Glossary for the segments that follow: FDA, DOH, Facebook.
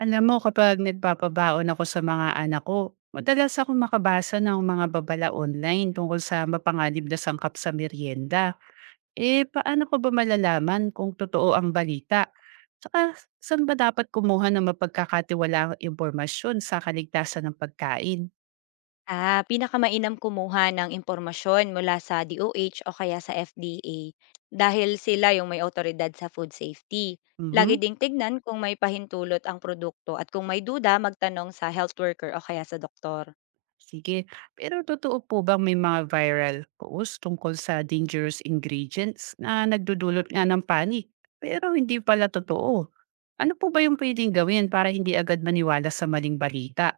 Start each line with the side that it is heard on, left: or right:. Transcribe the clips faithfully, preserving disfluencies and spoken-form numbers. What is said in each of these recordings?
right: Alam mo kapag nagpapabaon ako sa mga anak ko, madalas ako makabasa ng mga babala online tungkol sa mapanganib na sangkap sa merienda. Eh, paano ko ba malalaman kung totoo ang balita? Saka, saan ba dapat kumuha ng mapagkakatiwalaang impormasyon sa kaligtasan ng pagkain?
left: Ah, pinakamainam kumuha ng impormasyon mula sa D O H o H o kaya sa F D A dahil sila yung may awtoridad sa food safety. Lagi
right: Mhm.
left: ding tignan kung may pahintulot ang produkto at kung may duda, magtanong sa health worker o kaya sa doktor.
right: Sige. Pero totoo po bang may mga viral posts tungkol sa dangerous ingredients na nagdudulot nga ng panic? Pero hindi pala totoo. Ano po ba yung pwedeng gawin para hindi agad maniwala sa maling balita?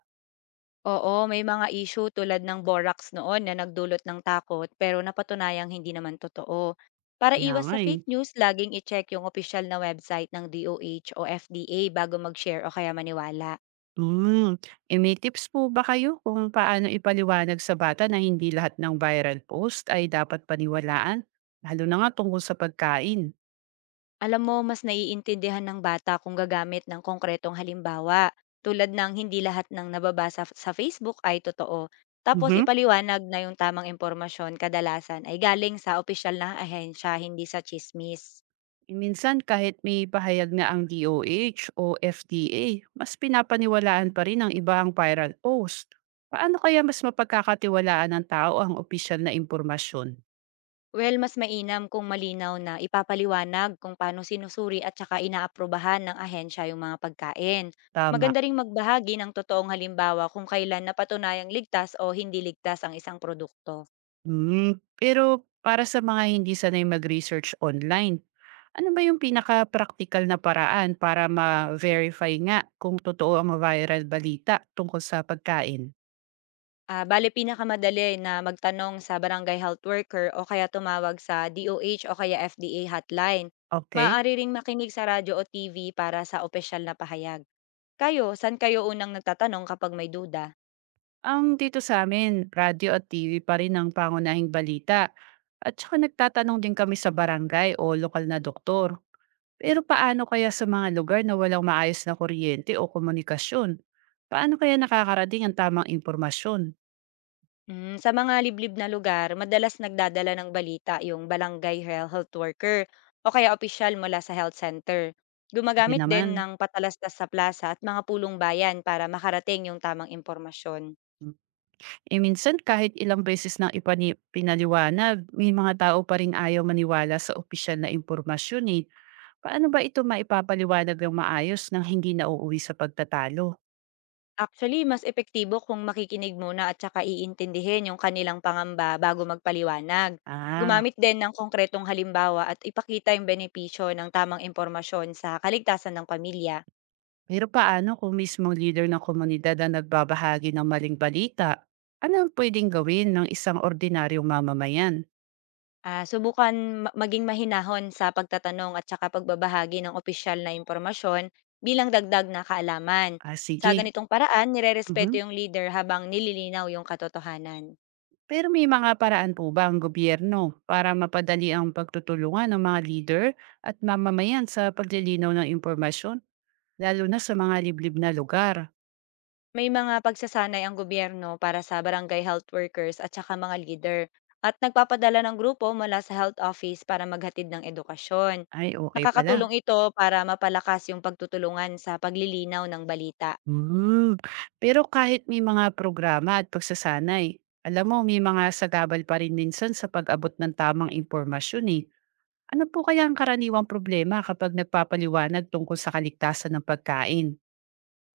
left: Oo, may mga issue tulad ng borax noon na nagdulot ng takot pero napatunayang hindi naman totoo. Para
right: Kaya
left: iwas
right: nga
left: sa
right: eh.
left: fake news, laging i-check yung official na website ng D O H o F D A bago mag-share o kaya maniwala.
right: Hmm. E may tips po ba kayo kung paano ipaliwanag sa bata na hindi lahat ng viral post ay dapat paniwalaan? Lalo na nga tungkol sa pagkain.
left: Alam mo, mas naiintindihan ng bata kung gagamit ng konkretong halimbawa, tulad ng hindi lahat ng nababasa f- sa Facebook ay totoo. Tapos
right: Mm-hmm.
left: ipaliwanag na yung tamang impormasyon kadalasan ay galing sa opisyal na ahensya, hindi sa chismis.
right: Minsan kahit may pahayag na ang D O H o F D A, mas pinapaniwalaan pa rin ang iba ang viral post. Paano kaya mas mapagkakatiwalaan ng tao ang opisyal na impormasyon?
left: Well, mas mainam kung malinaw na ipapaliwanag kung paano sinusuri at saka inaaprubahan ng ahensya yung mga pagkain.
right: Tama.
left: Maganda ring magbahagi ng totoong halimbawa kung kailan napatunayang ligtas o hindi ligtas ang isang produkto.
right: Mm, pero para sa mga hindi sanay mag-research online, ano ba yung pinaka-practical na paraan para ma-verify nga kung totoo ang viral balita tungkol sa pagkain?
left: Ah, bale pinakamadali na magtanong sa barangay health worker o kaya tumawag sa D O H o H o kaya F D A hotline.
right: Okay.
left: Maaari ring makinig sa radyo o T V para sa opisyal na pahayag. Kayo, saan kayo unang nagtatanong kapag may duda?
right: Ang dito sa amin, radyo at T V pa rin ang pangunahing balita. At saka nagtatanong din kami sa barangay o lokal na doktor. Pero paano kaya sa mga lugar na walang maayos na kuryente o komunikasyon? Paano kaya nakakarating ang tamang impormasyon?
left: Mm, sa mga liblib na lugar, madalas nagdadala ng balita yung barangay hel- health worker o kaya opisyal mula sa health center.
right: Hindi
left: Gumagamit din
right: naman.
left: ng patalastas sa plaza at mga pulong bayan para makarating yung tamang impormasyon.
right: E minsan kahit ilang beses nang ipani pinaliwanag, may mga tao pa rin ayaw maniwala sa opisyal na impormasyon eh. Paano ba ito maipapaliwanag ng maayos nang hindi nauuwi sa pagtatalo?
left: Actually, mas epektibo kung makikinig muna at saka iintindihin yung kanilang pangamba bago magpaliwanag.
right: Ah.
left: Gumamit din ng konkretong halimbawa at ipakita yung benepisyo ng tamang impormasyon sa kaligtasan ng pamilya.
right: Pero paano kung mismong leader ng komunidad ang nagbabahagi ng maling balita? Ano ang pwedeng gawin ng isang ordinaryong mamamayan?
left: Ah, subukan ma- maging mahinahon sa pagtatanong at saka pagbabahagi ng opisyal na impormasyon bilang dagdag na kaalaman.
right: Ah,
left: Sa
right: sige.
left: ganitong paraan, nirerespeto
right: Mhm.
left: yung leader habang nililinaw yung katotohanan.
right: Pero may mga paraan po ba ang gobyerno para mapadali ang pagtutulungan ng mga leader at mamamayan sa paglilinaw ng impormasyon, lalo na sa mga liblib na lugar?
left: May mga pagsasanay ang gobyerno para sa barangay health workers at saka mga leader at nagpapadala ng grupo mula sa health office para maghatid ng edukasyon.
right: Ay, okay pala.
left: Nakakatulong ito para mapalakas yung pagtutulungan sa paglilinaw ng balita.
right: Hmm. Pero kahit may mga programa at pagsasanay, alam mo, may mga sagabal pa rin minsan sa pag-abot ng tamang impormasyon eh. Ano po kaya ang karaniwang problema kapag nagpapaliwanag tungkol sa kaligtasan ng pagkain?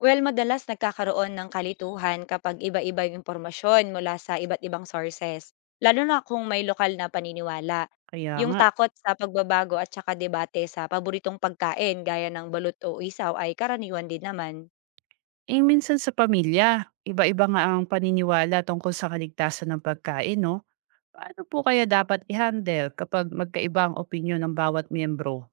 left: Well, madalas nagkakaroon ng kalituhan kapag iba-iba yung impormasyon mula sa iba't ibang sources, lalo na kung may lokal na paniniwala.
right: Kaya
left: Yung
right: nga,
left: takot sa pagbabago at saka debate sa paboritong pagkain gaya ng balut o isaw ay karaniwan din naman.
right: eh minsan sa pamilya, iba-iba nga ang paniniwala tungkol sa kaligtasan ng pagkain, no? Paano po kaya dapat i-handle kapag magkaiba ang opinyon ng bawat miyembro?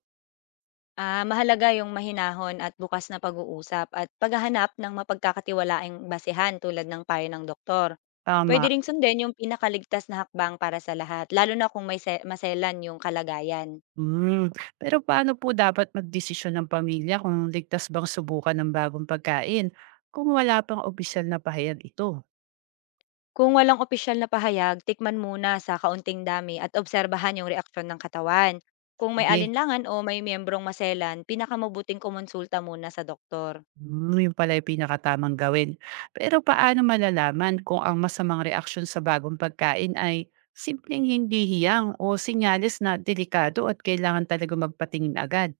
left: Ah, mahalaga yung mahinahon at bukas na pag-uusap at paghahanap ng mapagkakatiwalaang basehan tulad ng payo ng doktor. Pwede
right: Tama.
left: ring sundin yung pinakaligtas na hakbang para sa lahat, lalo na kung may se- maselan yung kalagayan.
right: Mm. Pero paano po dapat magdesisyon ng pamilya kung ligtas bang subukan ng bagong pagkain kung wala pang opisyal na pahayag ito?
left: Kung walang opisyal na pahayag, tikman muna sa kaunting dami at obserbahan yung reaksyon ng katawan. Kung may
right: Sige.
left: alinlangan o may miyembrong maselan, pinakamubuting kumonsulta muna sa doktor.
right: Hmm, yun pala yung pinakatamang gawin. Pero paano malalaman kung ang masamang reaksyon sa bagong pagkain ay simpleng hindi hiyang o sinyalis na delikado at kailangan talaga magpatingin agad?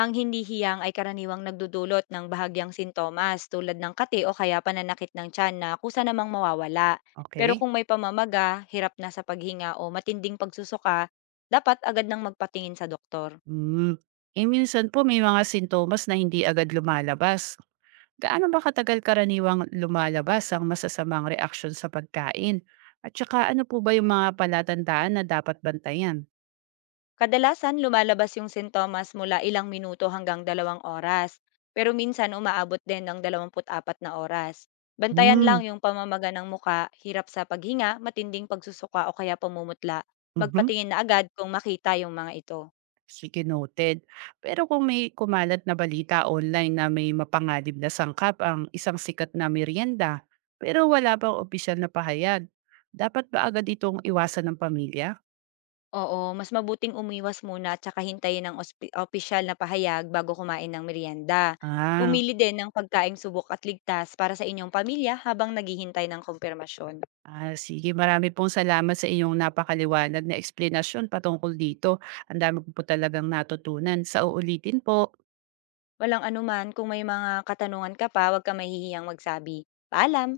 left: Ang hindi hiyang ay karaniwang nagdudulot ng bahagyang sintomas tulad ng kati o kaya pananakit ng tiyan na kusa namang mawawala. Pero
right: Okay?
left: kung may pamamaga, hirap na sa paghinga o matinding pagsusuka, dapat agad nang magpatingin sa doktor.
right: Hmm. Eh minsan po may mga sintomas na hindi agad lumalabas. Gaano ba katagal karaniwang lumalabas ang masasamang reaksyon sa pagkain? At saka ano po ba yung mga palatandaan na dapat bantayan?
left: Kadalasan lumalabas yung sintomas mula ilang minuto hanggang dalawang oras, pero minsan umaabot din ng dalawampu't apat na oras. Bantayan
right: Hmm.
left: lang yung pamamaga ng muka, hirap sa paghinga, matinding pagsusuka o kaya pamumutla.
right: mhm.
left: Magpatingin na agad kung makita yung mga ito.
right: Sige, noted. Pero kung may kumalat na balita online na may mapanganib na sangkap ang isang sikat na merienda, pero wala bang opisyal na pahayag, dapat ba agad itong iwasan ng pamilya?
left: Oo, mas mabuting umiwas muna at saka hintayin ang ospi opisyal na pahayag bago kumain ng merienda.
right: Ah,
left: Pumili din ng pagkaing subok at ligtas para sa inyong pamilya habang naghihintay ng kumpirmasyon.
right: ah sige, marami pong salamat sa iyong napakaliwanag na eksplanasyon patungkol dito. Ang dami ko po talagang natutunan. Sa uulitin po.
left: Walang anuman, kung may mga katanungan ka pa, huwag ka mahihiyang magsabi. Paalam!